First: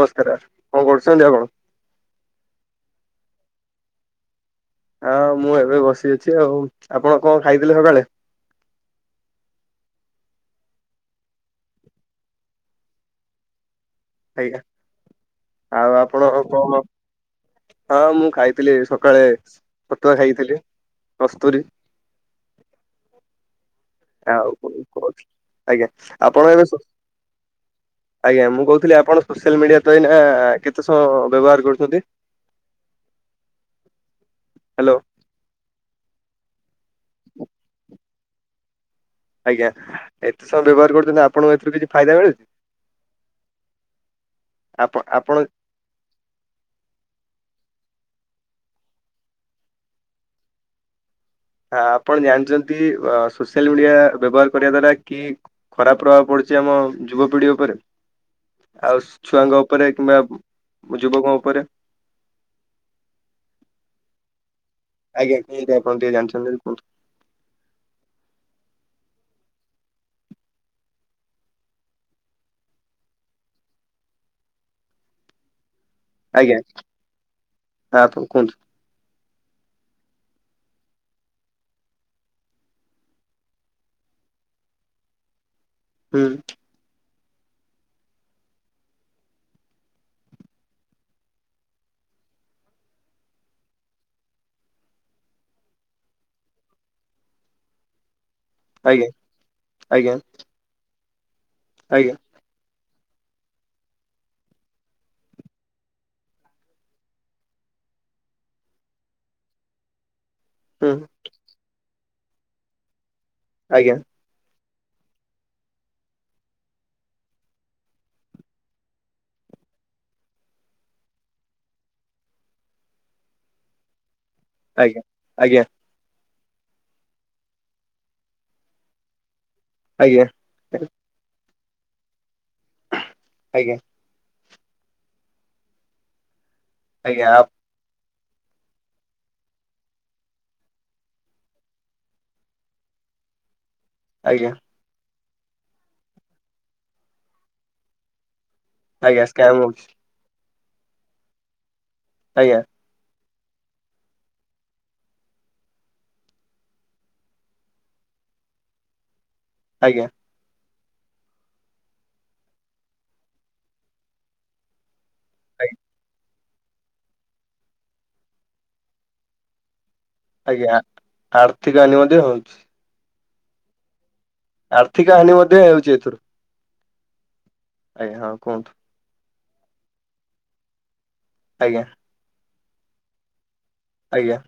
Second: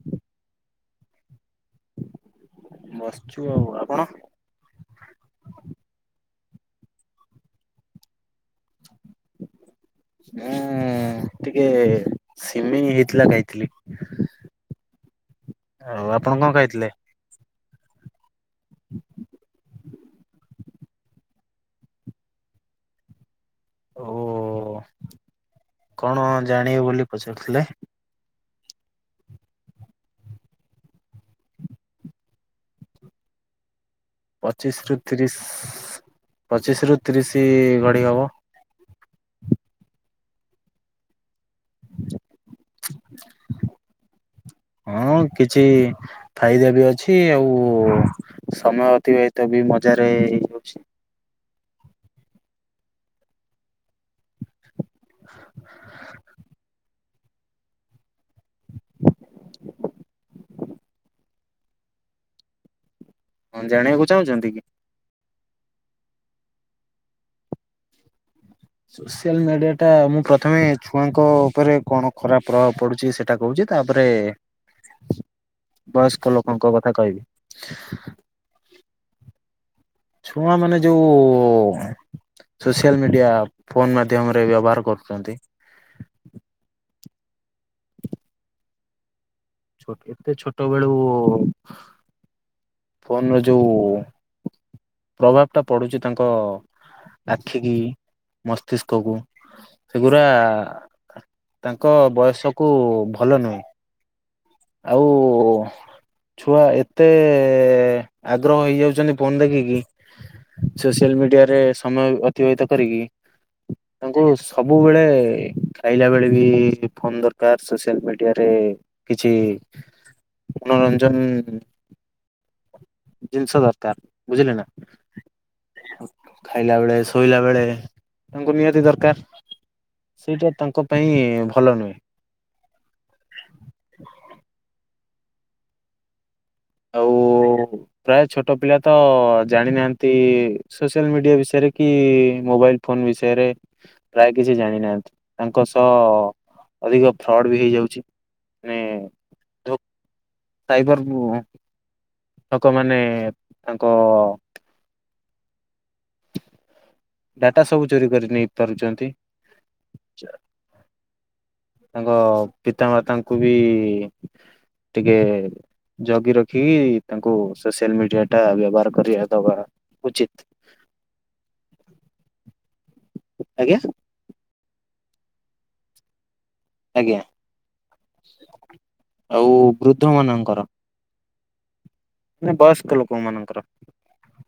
ନମସ୍କାର! କଣ କରୁଛନ୍ତି ଆପଣ? ବସିଛୁ ଆଉ ଆପଣ ହଁ ମୁଁ ଏବେ ବସି ଅଛି ଆଉ ଆପଣ କଣ ଖାଇଥିଲେ ସକାଳେ? ମୁଁ ଟିକେ ସିମେଇ ହେଇଥିଲା ଖାଇଥିଲି। ଆଜ୍ଞା! ଆଉ ଆପଣ କଣ ହଁ ମୁଁ ଖାଇଥିଲି ସକାଳେ ପତୁଆ ଖାଇଥିଲି କସ୍ତୁରୀ ଓ ଆଉ ପୁଣି କୋଉଠି ଆଜ୍ଞା! କଣ ଆପଣ ଏବେ ଜାଣିବେ ସ ବୋଲି ପଚାରୁଥିଲେ? ଆଜ୍ଞା! ମୁଁ କହୁଥିଲି ଆପଣ ସୋସିଆଲ ମିଡିଆ ତ ଏଇ ନା କେତେ ସମୟ ବ୍ୟବହାର କରୁଛନ୍ତି। ପଚିଶ ହ୍ୟାଲୋ ରୁ ତିରିଶ, ପଚିଶ ରୁ ତିରିଶ ଗଣି ହବ ଆଜ୍ଞା! ଏତେ ସବୁ ବ୍ୟବହାର କରୁଛନ୍ତି। ଆପଣଙ୍କୁ ଏଥିରୁ କିଛି ଫାଇଦା ମିଳୁଛି ଆପ ହଁ ଆପଣ କିଛି ଫାଇଦା ବି ଅଛି। ଆଉ ସମୟ ଅତିବାହିତ ବି ମଜାରେ ହେଇଯାଉଛି। ହ ଆପଣ ଜାଣିଛନ୍ତି। ସୋସିଆଲ ମିଡିଆ ବ୍ୟବହାର କରିବା ଦ୍ଵାରା କି ଖରାପ ପ୍ରଭାବ ପଡୁଛି। ଆମ ଯୁବପିଢି ଉପରେ, ଆଉ ଛୁଆଙ୍କ ଉପରେ କିମ୍ବା ଯୁବକ ଉପରେ। ହୁଁ, ଜାଣିବାକୁ ଚାହୁଁଚନ୍ତି କି? ଆଜ୍ଞା, କେନ୍ତି ଆପଣ ଟିକେ ଜାଣିଚନ୍ତି ଯଦି କୁହନ୍ତୁ? ସୋସିଆଲ ମିଡିଆ ଟା ମୁଁ ପ୍ରଥମେ ଛୁଆଙ୍କ ଉପରେ କଣ ଖରାପ ପ୍ରଭାବ ପଡୁଚି, ସେ ସେଟା କହୁଚି, ତାପରେ [inaudible] ବୟସ୍କ ଆଜ୍ଞା ଲୋକଙ୍କ କଥା ହଁ, କହିବି। ଆପଣ କୁହନ୍ତୁ? ଛୁଆ ମାନେ ଯୋଉ ସୋସିଆଲ ମିଡିଆ ଫୋନ ମାଧ୍ୟମରେ ବ୍ୟବହାର କରୁଚନ୍ତି? ହୁଁ। ଛୋଟ, ଏତେ ଛୋଟ ବେଳୁ ଉ ଉ ଫୋନ୍ ର ଯୋଉ ପ୍ରଭାବ ଟା ପଡୁଚି ତାଙ୍କ ଆଖିକି ମସ୍ତିଷ୍କ ଆଜ୍ଞା କୁ, ଆଜ୍ଞା ସେଗୁରା ତାଙ୍କ ଆଜ୍ଞା ବୟସକ୍ କୁ ଭଲ ନୁହେଁ, ଆଉ ଛୁଆ ଏତେ ତେ, ଆଗ୍ରହ ହେଇଯାଉଚନ୍ତି ଫୋନ ଦେଖିକି, ହୁଁ ସୋସିଆଲ୍ ମିଡିଆରେ ସମୟ ଅ ଅତିବାହିତ କରିକି ଆଜ୍ଞା। କିନ୍ତୁ ସବୁବେଳେ ଖାଇଲା ବେଳେ ବି ଫୋନ୍ ଦରକାର ସୋସିଆଲ୍ ମିଡିଆରେ କିଛି ମନୋରଞ୍ଜନ୍ ଜିନିଷ୍ ଦରକାର୍, ବୁଝିଲେ ନା? ଆଜ୍ଞା, ଆଜ୍ଞା। ଖାଇଲା ବେଳେ, ଶୋଇଲା ବେଳେ, ତାଙ୍କୁ ନିହାତି ଦରକାର୍। ଆଜ୍ଞା ସେଇଟା ତାଙ୍କ ପାଇଁ ଭଲ ନୁହେଁ। ଆଜ୍ଞା। ଆଉ ଆଜ୍ଞା, ଆ ପ୍ରାୟ ଛୋଟ ପିଲା ତ ଜାଣିନାହାନ୍ତି, ସୋସିଆଲ୍ ମିଡିଆ ବିଷୟରେ କି ମୋବାଇଲ୍ ଫୋନ୍ ବିଷୟରେ, ପ୍ରାୟ ଆଜ୍ଞା କିଛି ଜାଣି ନାହାନ୍ତି। ତାଙ୍କ ସହ ଅଧିକ ଫ୍ରଡ୍ ବି ହେଇଯାଉଚି, ମାନେ [unintelligible] ସାଇବର୍ [unintelligible] ଆଜ୍ଞା ଲୋକମାନେ ତାଙ୍କ୍ ଡାଟା ସବୁ ଚୋରି କରି ନେଇ ପାରୁଚନ୍ତି। ଆଜ୍ଞା। ତାଙ୍କ ପିତାମାତାଙ୍କୁ ବି ଟିକେ, ଆଜ୍ଞା ଜଗି ରଖିକି ତାଙ୍କୁ ସୋସିଆଲ୍ ମିଡିଆ ଟା ବ୍ୟବହାର କରିବା ଦବା ଉଚିତ୍। ଆଜ୍ଞା, ଆର୍ଥିକ ହାନି ମଧ୍ୟ ହଉଚି। ଆଜ୍ଞା। ଆର୍ଥିକ ହାନି ମଧ୍ୟ ହେଉଚି ଏଥିରୁ। ଆଜ୍ଞା, ଆଜ୍ଞା ହଁ କୁହନ୍ତୁ ଆଉ ବୃଦ୍ଧ ମାନଙ୍କର ଆଜ୍ଞା। ନା ବୟସ୍କ ଲୋକ ମାନଙ୍କର ଆଜ୍ଞା।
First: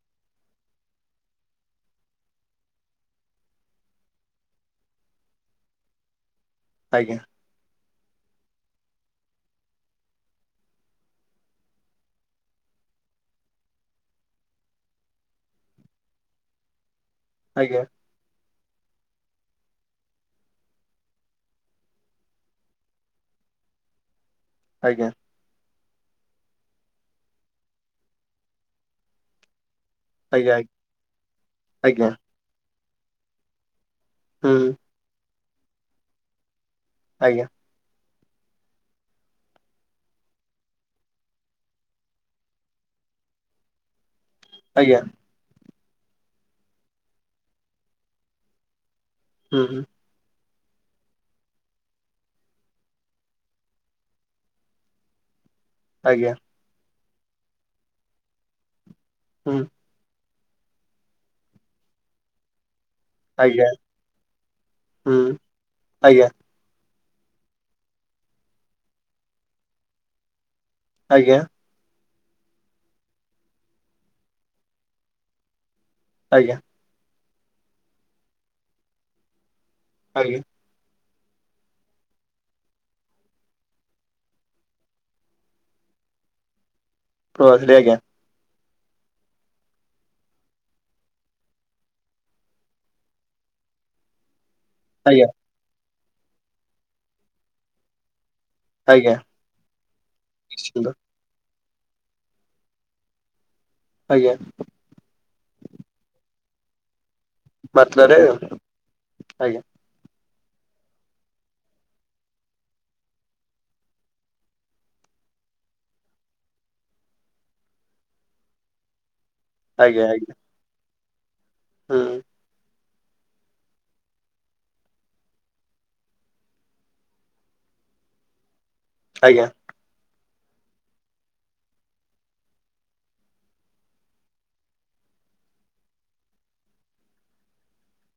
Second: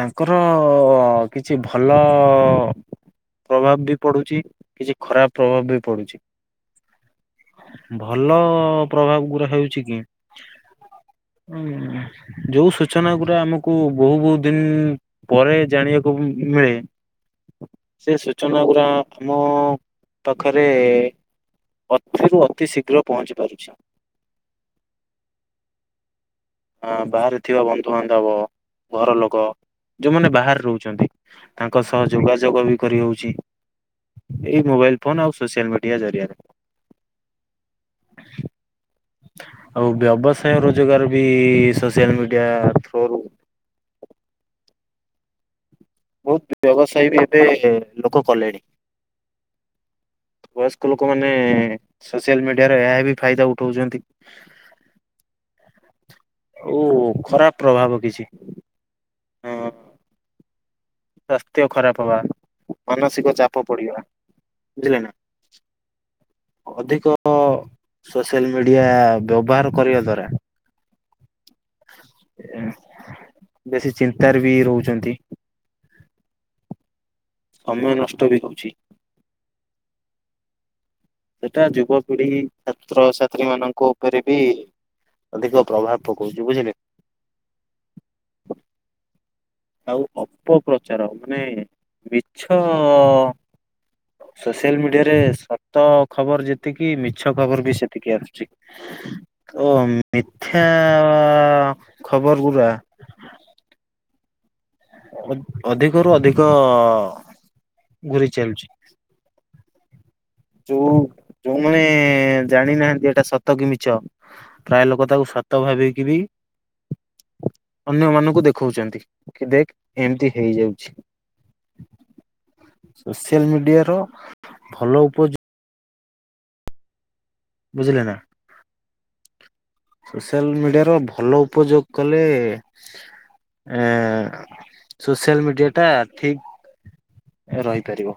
ତାଙ୍କର ଅ ଅ, କିଛି ଭଲ ପ୍ରଭାବ ବି ପଡୁଛି କିଛି ଖରାପ ପ୍ରଭାବ ବି ପଡୁଛି। ଆଜ୍ଞା। ଭଲ ପ୍ରଭାବ ଗୁରା ହଉଛି କି? ଯୋଉ ସୂଚନା ଗଡା ଆମକୁ ବହୁ ବହୁତ ଦିନ ପରେ ଜାଣିବାକୁ ମିଳେ। ଆଜ୍ଞା। ସେ ସୂଚନା ଗୁଡା ଆମ ପାଖରେ। ଯେହେତୁ ଅତି ଶୀଘ୍ର ପହଞ୍ଚି ପାରୁଛି। ଆଜ୍ଞା। ହଁ ବାହାରେ ଥିବା ବନ୍ଧୁବାନ୍ଧବ ଘର ଲୋକ। ଯୋଉମାନେ ବାହାରେ ରହୁଛନ୍ତି ତାଙ୍କ ସହ ଆଜ୍ଞା ଆଜ୍ଞା ଯୋଗାଯୋଗ ବି କରିହଉଛି। ଏଇ ହୁଁ ମୋବାଇଲ ଫୋନ ଆଉ ସୋସିଆଲ ମିଡିଆ ଜରିଆରେ। ଆଜ୍ଞା। ଆଉ ବ୍ୟବସାୟ ରୋଜଗାର ବି ସୋସିଆଲ ମିଡିଆ ଥ୍ରୋରୁ। ଆଜ୍ଞା। ବହୁତ ବ୍ୟବସାୟ ବି ଏବେ ଲୋକ କଲେଣି। ହୁଁ ହୁଁ। ବୟସ୍କ ଲୋକମାନେ ସୋସିଆଲ ମିଡିଆରେ ଏହା ବି ଫାଇଦା ଉଠୋଉଚନ୍ତି। ଆଜ୍ଞା। ଓ ଖରାପ ପ୍ରଭାବ କିଛି। ହଁ ହୁଁ। ସ୍ୱାସ୍ଥ୍ୟ ଖରାପ ହବା। ମାନସିକ ଚାପ ଆଜ୍ଞା ପଡିବା ବୁଝିଲେ ନା। ହୁଁ ଆଜ୍ଞା ଅଧିକ ସୋସିଆଲ ମିଡିଆ ବ୍ୟବହାର କରିବା ଦ୍ଵାରା। ଆଜ୍ଞା। ବେଶୀ ଚିନ୍ତାରେ ବି ରହୁଚନ୍ତି। ଆଜ୍ଞା। ସମୟ ନଷ୍ଟ ବି ହଉଛି। ଆଜ୍ଞା। ତଥା ଯୁବପିଢି ଛାତ୍ରଛାତ୍ରୀ ମାନଙ୍କ ଉପେରେ ବି ଅଧିକ ପ୍ରଭାବ ପକଉଚି ବୁଝିଲେ। ରହିଲି ଆଜ୍ଞା। ଆଉ ଅପପ୍ରଚାର ମାନେ ମିଛ ସୋସିଆଲ ମିଡିଆରେ ଆଜ୍ଞା ସତ ଖବର ଯେତିକି ମିଛ ଖବର ବି ସେତିକି ଅଛି। ଆଜ୍ଞା ତ ମିଥ୍ୟା ନିଶ୍ଚିନ୍ତ ଖବର ଗୁରା। ଆଜ୍ଞା। ଅଧିକରୁୁ ଅଧିକ। ମତ୍ରାରେ ଘୁରି ଚାଲୁଛି ଆଜ୍ଞା। ଯୋଉ ଯୋଉମାନେ ଜାଣିନାହାନ୍ତି ଏଟା ସତ କି ମିଛ। ପ୍ରାୟ ଲୋକ ତାକୁ ସତ ଭାବିକି ବି ଅନ୍ୟ ମାନଙ୍କୁ ଦେଖାଉଚନ୍ତି। କି ଦେଖ୍ ଆଜ୍ଞା ଏମିତି ଆଜ୍ଞା ହେଇଯାଉଛି। ହୁଁ। ସୋସିଆଲ୍ ମିଡିଆର ଭଲ ଉପଯୋ ବୁଝିଲେ ନା। ଆଜ୍ଞା। ସୋସିଆଲ୍ ମିଡିଆ ର ଭଲ ଉପଯୋଗ କଲେ ଏଁ ସୋସିଆଲ୍ ମିଡିଆ ଟା ଠିକ୍ ରହିପାରିବ।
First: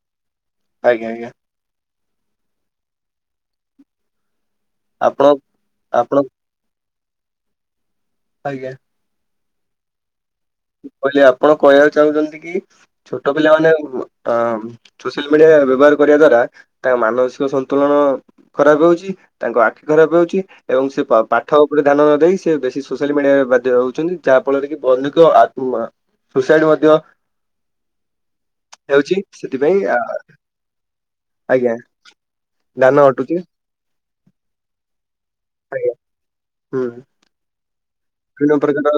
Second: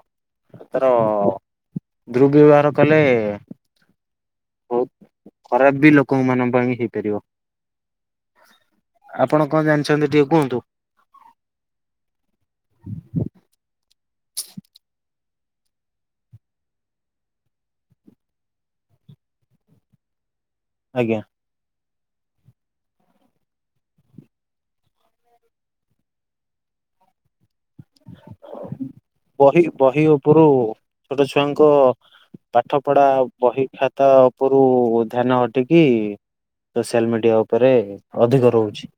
ତାର ଆଜ୍ଞା ଆଜ୍ଞା ଦୁର୍ବ୍ୟବହାର କଲେ ବହୁତ୍ ଆପଣ ଖରାପ ବି ଆପଣ ଲୋକଙ୍କମାନଙ୍କ ପାଇଁ ହେଇପାରିବ। ଆଜ୍ଞା। ଆପଣ କଣ ଜାଣିଚନ୍ତି ଟିକେ କୁହନ୍ତୁ। ମୁଁ କହିଲି ଆପଣ କହିଆକୁ ଚାହୁଁଚନ୍ତି କି ଛୋଟ ପିଲାମାନେ ଉ ଆଁ ସୋସିଆଲ ମିଡିଆ ବ୍ୟବହାର କରିବା ଦ୍ଵାରା ତାଙ୍କ ମାନସିକ ସନ୍ତୁଳନ ଖରାପ ହଉଚି, ତାଙ୍କ ଆଖି ଖରାପ ହଉଚି। ଏବଂ ସେ ଆଜ୍ଞା ପା ପାଠ ଉପରେ ଧ୍ୟାନ ନ ଦେଇ ସେ ବେଶୀ ସୋସିଆଲ ମିଡ଼ିଆରେ ବାଧ୍ୟ ରହୁଛନ୍ତି। ଯାହାଫଳରେ କି ବନ୍ଧୁଙ୍କ ଉମ୍ ଆଁ ସୁସାଇଡ ମଧ୍ୟ ହେଉଛି। ବହି ସେଥିପାଇଁ ବହି ଉପୁରୁ ଛୋଟ ଛୁଆଙ୍କ ଆଜ୍ଞା ପାଠ ଧାନ ପଢା ଅଟୁଛି ବହି ଖା ତା ଉପୁରୁ ଧ୍ୟାନ ହଟିକି ଆଜ୍ଞା ହୁଁ। ସୋସିଆଲ ମିଡିଆ ଉପରେ ଅଧିକ ବିଭିନ୍ନ ରହୁଛି। ପ୍ରକାର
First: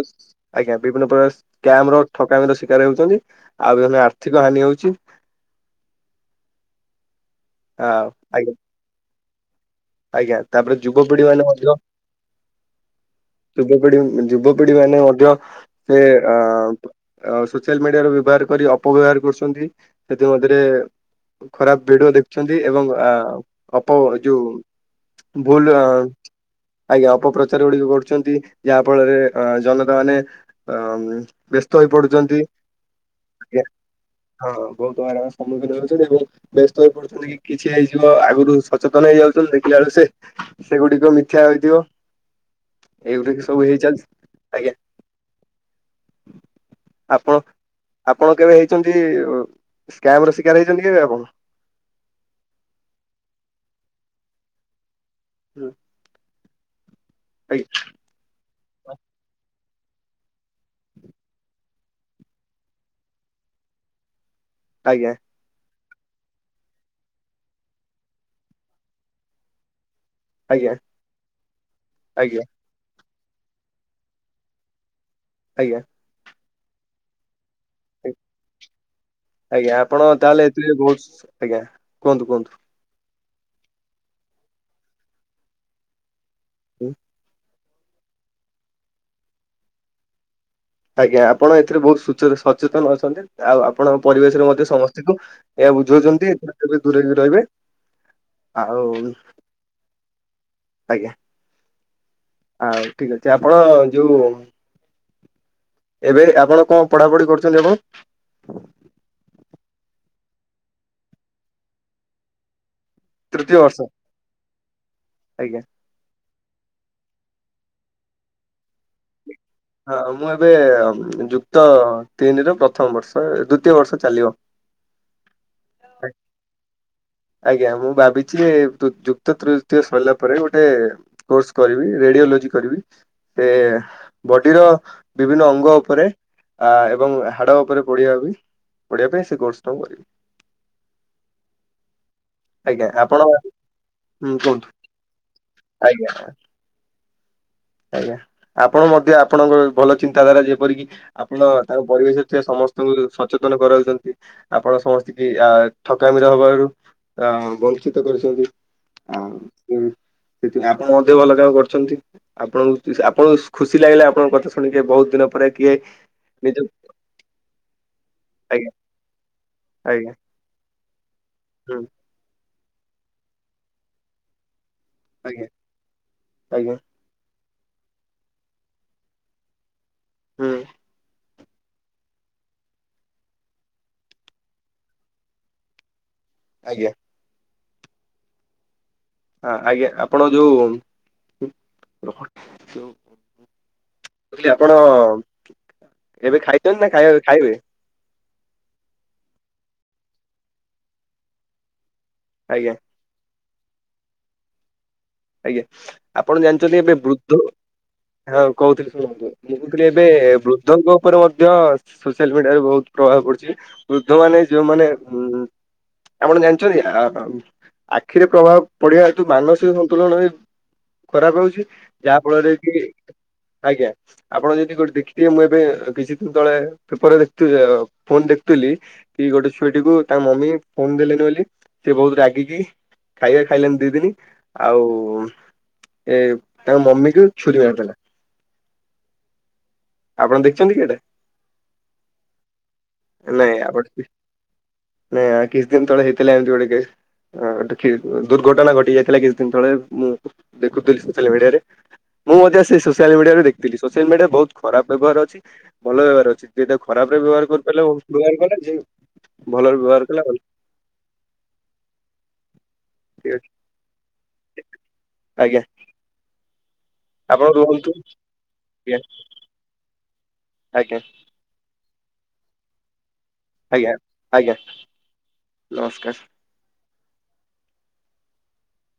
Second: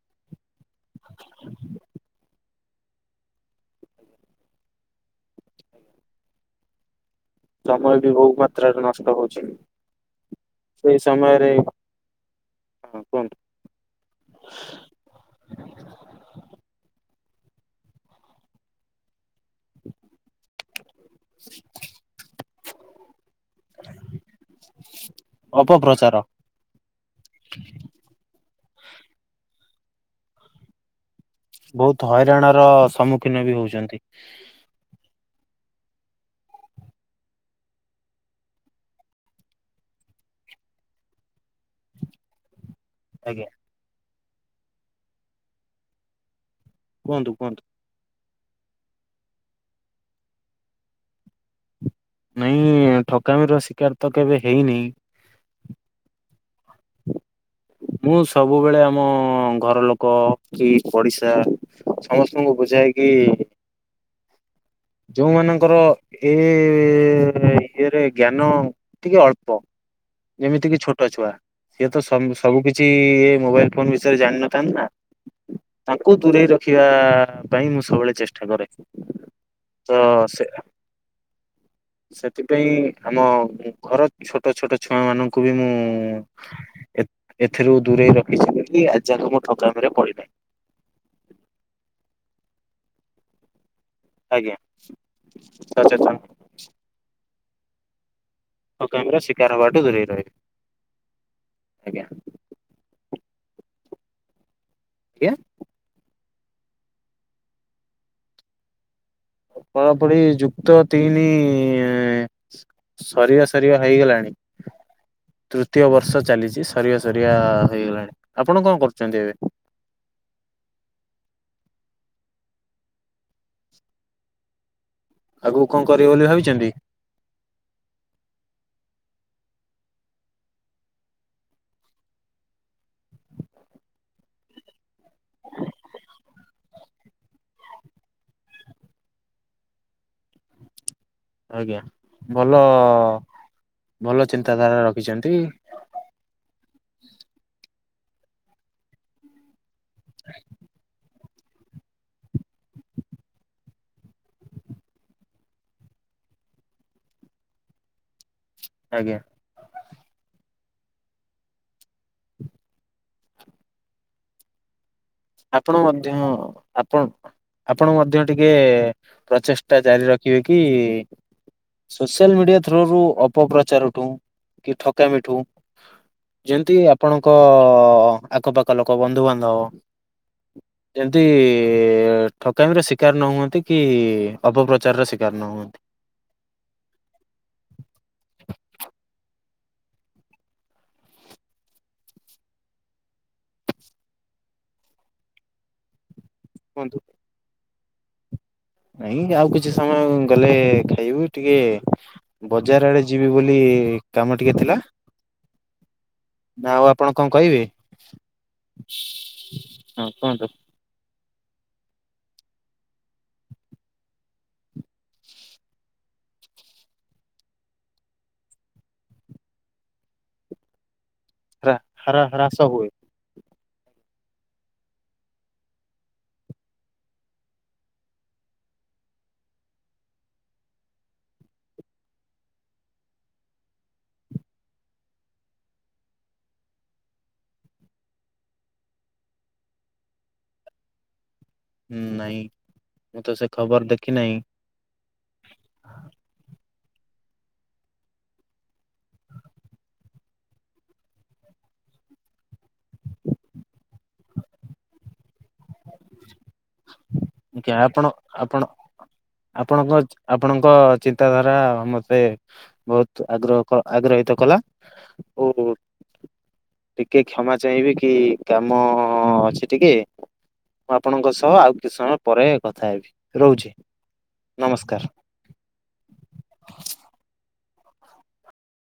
ଆଜ୍ଞା ବିଭିନ୍ନ ପ୍ରକାର ସ୍କାମର ଠକାମିର ଶିକାର ହେଉଛନ୍ତି ଆଉ ଗଲେ ଆର୍ଥିକ ହାନି ହଉଚି। ସମୟ ଆଉ ବି ବହୁ ଆଜ୍ଞା ମାତ୍ରାରେ ନଷ୍ଟ ହଉଛି। ଆଜ୍ଞା ତାପରେ ସେଇ ଯୁବପିଢି ମାନେ ସମୟରେ ମଧ୍ୟ ହଁ କୁହନ୍ତୁ। ଯୁବପିଢି ଯୁବପିଢି ମାନେ ମଧ୍ୟ ସେ ଅ ଅ ସୋସିଆଲ ମିଡିଆର ବ୍ୟବହାର କରି ଅପବ୍ୟବହାର କରୁଛନ୍ତି ସେଥିମଧ୍ୟରେ ଖରାପ ଭିଡିଓ ଦେଖୁଛନ୍ତି ଏବଂ ଆ ଅପ ଯୋଉ ହ [inaudible] ଭୁଲ ଆଜ୍ଞା ଅପପ୍ରଚାର ଗୁଡିକ କରୁଛନ୍ତି ଯାହା ଫଳରେ ଅ ଜନତା ମାନେ ଅଁ। ବହୁତ ହଇରାଣର ସମ୍ମୁଖୀନ ବି ଆଜ୍ଞା ହଉଛନ୍ତି। ହଁ ବହୁତ ହଇରାଣର ସମ୍ମୁଖୀନ ହେଉଛନ୍ତି ଏବଂ ବ୍ୟସ୍ତ ହୋଇ ପଡୁଛନ୍ତି କି କିଛି ହେଇଯିବ ଆଗରୁ ସଚେତନ ହେଇଯାଉଛି। ଦେଖିଲା ବେଳକୁ ସେ ସେଗୁଡିକ ମିଥ୍ୟା ହୋଇଥିବ। ଏଗୁଡ଼ିକ ଆଜ୍ଞା। ସବୁ ହେଇ ଚାଲିଛି ଆଜ୍ଞା। କୁହନ୍ତୁ ଆପଣ କୁହନ୍ତୁ। ଆପଣ କେବେ ହେଇଛନ୍ତି ସ୍କାମର ଶିକାର ହେଇଛନ୍ତି କେବେ ଆପଣ? ନାଇଁ ଠକାମିର ଶିକାର ତ କେବେ ହେଇନାହିଁ। ହୁଁ ଆଜ୍ଞା। ମୁଁ ସବୁବେଳେ ଆମ ଘର ଲୋକ କି ପଡିଶା ସମସ୍ତଙ୍କୁ ବୁଝାଏ କି ଆଜ୍ଞା। ଯୋଉମାନଙ୍କର ଏ ଇଏରେ ଜ୍ଞାନ ଟିକେ ଅଳ୍ପ ଯେମିତି ଆଜ୍ଞା କିି ଛୋଟ ଛୁଆ ସିଏ ତ ସବୁ କିଛି ଏ ମୋବାଇଲ ଫୋନ ବିଷୟରେ ଜାଣିନଥାନ୍ତ ନା। ଆଜ୍ଞା। ତାକୁ ଦୂରେଇ ରଖିବା ପାଇଁ ମୁଁ ସବୁବେଳେ ଚେଷ୍ଟା କରେ। ଆଜ୍ଞା ତ ଆପଣ ସେ ତାହେଲେ ଏଥିରେ ବହୁତ ଆଜ୍ଞା କୁହନ୍ତୁ କୁହନ୍ତୁ। ସେଥିପାଇଁ ଆମ ଘର ଛୋଟ ଛୋଟ ଛୁଆ ମାନଙ୍କୁ ବି ମୁଁ ହୁଁ। ଏ ଏଥିରୁ ଦୂରେଇ ରଖିଛି ବୋଲି ଆଜି ଯାକ ମୁଁ ଠକାମିରେ ପଡିନାହିଁ। ଆଜ୍ଞା ଆପଣ ଏଥିରେ ବହୁତ ସଚେ ସଚେତନ ଅଛନ୍ତି। ଆଉ ଆପଣଙ୍କ ପରିବେଶରେ ଆଜ୍ଞା ମଧ୍ୟ ସମସ୍ତଙ୍କୁ ଏହା ସଚେତନ ବୁଝଉଛନ୍ତି ଏଥିରୁ ଦୂରେଇକି ରହିବେ। ଆଉ ଠକାମି ର ଶିକାର ହବାଠୁ ଦୂରେଇ ରହି ଆଜ୍ଞା। ଆ ଠିକ ଅଛି ଆପଣ ଯୋଉ କିଏ? ଏବେ ଆପଣ କଁ ପଢାପଢି କରୁଛନ୍ତି ଆପଣ? ପଢ଼ାପଢି ଯୁକ୍ତ ତିନି ସରିବା ତୃତୀୟ ବର୍ଷ ସରିବା ହେଇଗଲାଣି ଆଜ୍ଞା। ତୃତୀୟ ବର୍ଷ ଚାଲିଚି। ସରିଆ ସରିଆ ହେଇଗଲାଣି ଆପଣ କଁ କରୁଚନ୍ତି ଏବେ? ହଁ ମୁଁ ଏବେ ଯୁକ୍ତ ତିନି ର ପ୍ରଥମ ବର୍ଷ ଦ୍ଵିତୀୟ ବର୍ଷ ଚାଲିବ। [unintelligible] ଆଗୁକୁ କଁ କରିବେ ବୋଲି ଭାବିଚନ୍ତି? ଆଜ୍ଞା ମୁଁ ଭାବିଚି ଯୁକ୍ତ ତୃତୀୟ ସରିଲା ପରେ ଗୋଟେ କୋର୍ସ କରିବି ରେଡିଓଲୋଜି କରିବି ସେ ବଡିର ବିଭିନ୍ନ ଅଙ୍ଗ ଉପରେ ଆ ଏବଂ ହାଡ ଉପରେ ଓଡ଼ିଆ ବି ପଢିବା ପାଇଁ ସେ କୋର୍ସ ଟା ମୁଁ କରିବି। ଆଜ୍ଞା ଭଲ ଆଜ୍ଞା ଆପଣ ଭଲ ହୁଁ କୁହନ୍ତୁ ଚିନ୍ତାଧାରା ରଖିଚନ୍ତି। ଆଜ୍ଞା। ଆଜ୍ଞା ଆପଣ ମଧ୍ୟ ଆପଣଙ୍କର ଭଲ ଚିନ୍ତାଧାରା ଯେପରିକି ଆପଣ ତାଙ୍କ ପରିବେଶ ରେ ଥିବା ସମସ୍ତଙ୍କୁ ସଚେତନ କରାଉଚନ୍ତି। ଆପଣ ସମସ୍ତିକି ଆ ଠକାମିର ହବାରୁ ଅ ବଞ୍ଚିତ କରିଚନ୍ତି। ଆଜ୍ଞା ଆଉ ସେଥିପାଇଁ ଆପଣ ମଧ୍ୟ ଭଲ କାମ କରଚନ୍ତି। ଆପଣଙ୍କୁ ଆପଣଙ୍କୁ ଖୁସି ଲାଗିଲା ଆପଣଙ୍କ କଥା ଶୁଣିକି ବହୁତ। ଦିନ ପରେ କିଏ ଆପଣ ମଧ୍ୟ ନିଜ ଆପ ଆପଣ ମଧ୍ୟ ଟିକେ ଆଜ୍ଞା ପ୍ରଚେଷ୍ଟା ଜାରି ଆଜ୍ଞା ରଖିବେ କି ହୁଁ ସୋସିଆଲ ମିଡିଆ ଥ୍ରୋଓରୁ ଅପପ୍ରଚାର ଠୁ କି ଠକାମିଠୁ ଆଜ୍ଞା ଆଜ୍ଞା ଯେମିତି ଆପଣଙ୍କ ଆଖପାଖ ଲୋକ ବନ୍ଧୁବାନ୍ଧବ ହୁଁ। ଯେମତି ଠକାମିର ଶିକାର ନ ହୁଅନ୍ତି କି ଅପପ୍ରଚାର ର ଶିକାର ନ ହୁଅନ୍ତି। ଆଜ୍ଞା। ଆ ଆଜ୍ଞା ଆପଣ ଯୋଉ ରହ ଯୋଉ ଲି ଆପଣ ଏବେ ଖାଇଚନ୍ତି ନା କୁହନ୍ତୁ ଖାଇ ଖାଇବେ? ନାଇଁ ଆଉ କିଛି ସମୟ ଗଲେ ଖାଇବୁ ଟିକେ ଆଜ୍ଞା ବଜାର ଆଡେ ଯିବି ବୋଲି କାମ ଟିକେ ଥିଲା। ଆଜ୍ଞା ଆପଣ ନା ଜାଣିଚନ୍ତି ଆଉ ଏବେ ଆପଣ କଣ ବୃଦ୍ଧ କହିବେ ହଁ କହୁଥିଲି ଶୁଣନ୍ତୁ ମୁଁ କହୁଥିଲି ଏବେ ହଁ କୁହନ୍ତୁ ବୃ ଧ ଙ୍କ ଉପରେ ମଧ୍ୟ ସୋସିଆଲ ମିଡିଆରେ ବହୁତ ପ୍ରଭାବ ପଡଚି। ବୃଦ୍ଧ ମାନେ ଯୋଉମାନେ ଉଁ ଆପଣ ଜାଣିଚନ୍ତି ଆ ଆଖିରେ ପ୍ରଭାବ ପଡିବା ହେତୁ ମାନସିକ ସ ତୁଳନ ବି ଖରାପ ହଉଚି ଯାହା ଫଳରେ ହ୍ରାସ କି ହୁଏ ଆଜ୍ଞା। ଆପଣ ଯଦି ଗୋଟେ ଦେଖିଥେ ମୁଁ ଏବେ କିଛି ଦିନ ତଳେ ପେପରରେ ଦେଖୁଥିଲି ଫୋନ ଦେଖୁଥିଲି କି ଗୋଟେ ଛୁଆଟି କୁ ତାଙ୍କ ମମି ଫୋନ ଦେଲେନି ବୋଲି ସେ ବହୁତ ରାଗିକି ଖାଇବା ଖାଇଲାନି ଦି ଦିନି ଆଉ ଏ ତାଙ୍କ ମମିକୁ ଛୁରୀ ମାରିଦେଲା। ଆପଣ ଦେଖଚନ୍ତି କି ଏଟା? ଉଁ ନାଇଁ ମୁଁ ତ ସେ ଖବର ଦେଖି ନାହିଁ। ନେ ଆ କିଛି ଦିନ ତଳେ ହେଇଥିଲା ଏମିତି ଗୋଟେ କେସ୍। ହଁ, ଟିକେ ଦୁର୍ଘଟଣା ଘଟି ଯାଇଥିଲା କିଛି ଦିନ ତଳେ ମୁଁ ଦେଖୁଥିଲି ସୋସିଆଲ ମିଡିଆରେ। ମୁଁ ମଧ୍ୟ ସେ ସୋସିଆଲ ମିଡିଆରୁ ଦେଖଥିଲି, ସୋସିଆଲ ମିଡିଆ ବହୁତ ଖରାପ ବ୍ୟବହାର ଅଛି। ଭଲ ବ୍ୟବହାର ଅଛି, ଯେ ତାକୁ ଖରାପରେ ବ୍ୟବହାର କରି ପାରିଲା ଆପଣ [unintelligible] ଆପଣ ଜାଣିପାରିଲାନି ଜିଏ ଆପଣଙ୍କ, ଆପଣଙ୍କ ଚିନ୍ତାଧାରା ମତେ ବହୁତ ଠିକ ଅଛି ଆଗ୍ରହ ଆଗ୍ରହିତ କଲା। ଓ ଆଜ୍ଞା ଟିକେ ଆପଣ କ୍ଷମା ରୁହନ୍ତୁ ଚାହିଁବି କି, କାମ ଆଜ୍ଞା ଅଛି ଟିକେ ମୁଁ ଆଜ୍ଞା ଆପଣଙ୍କ ସହ ଆଉ କିଛି ସମୟ ପରେ କଥା ହେବି? ରହୁଛି ଆଜ୍ଞା। ଆଜ୍ଞା। ନମସ୍କାର। ନମସ୍କାର।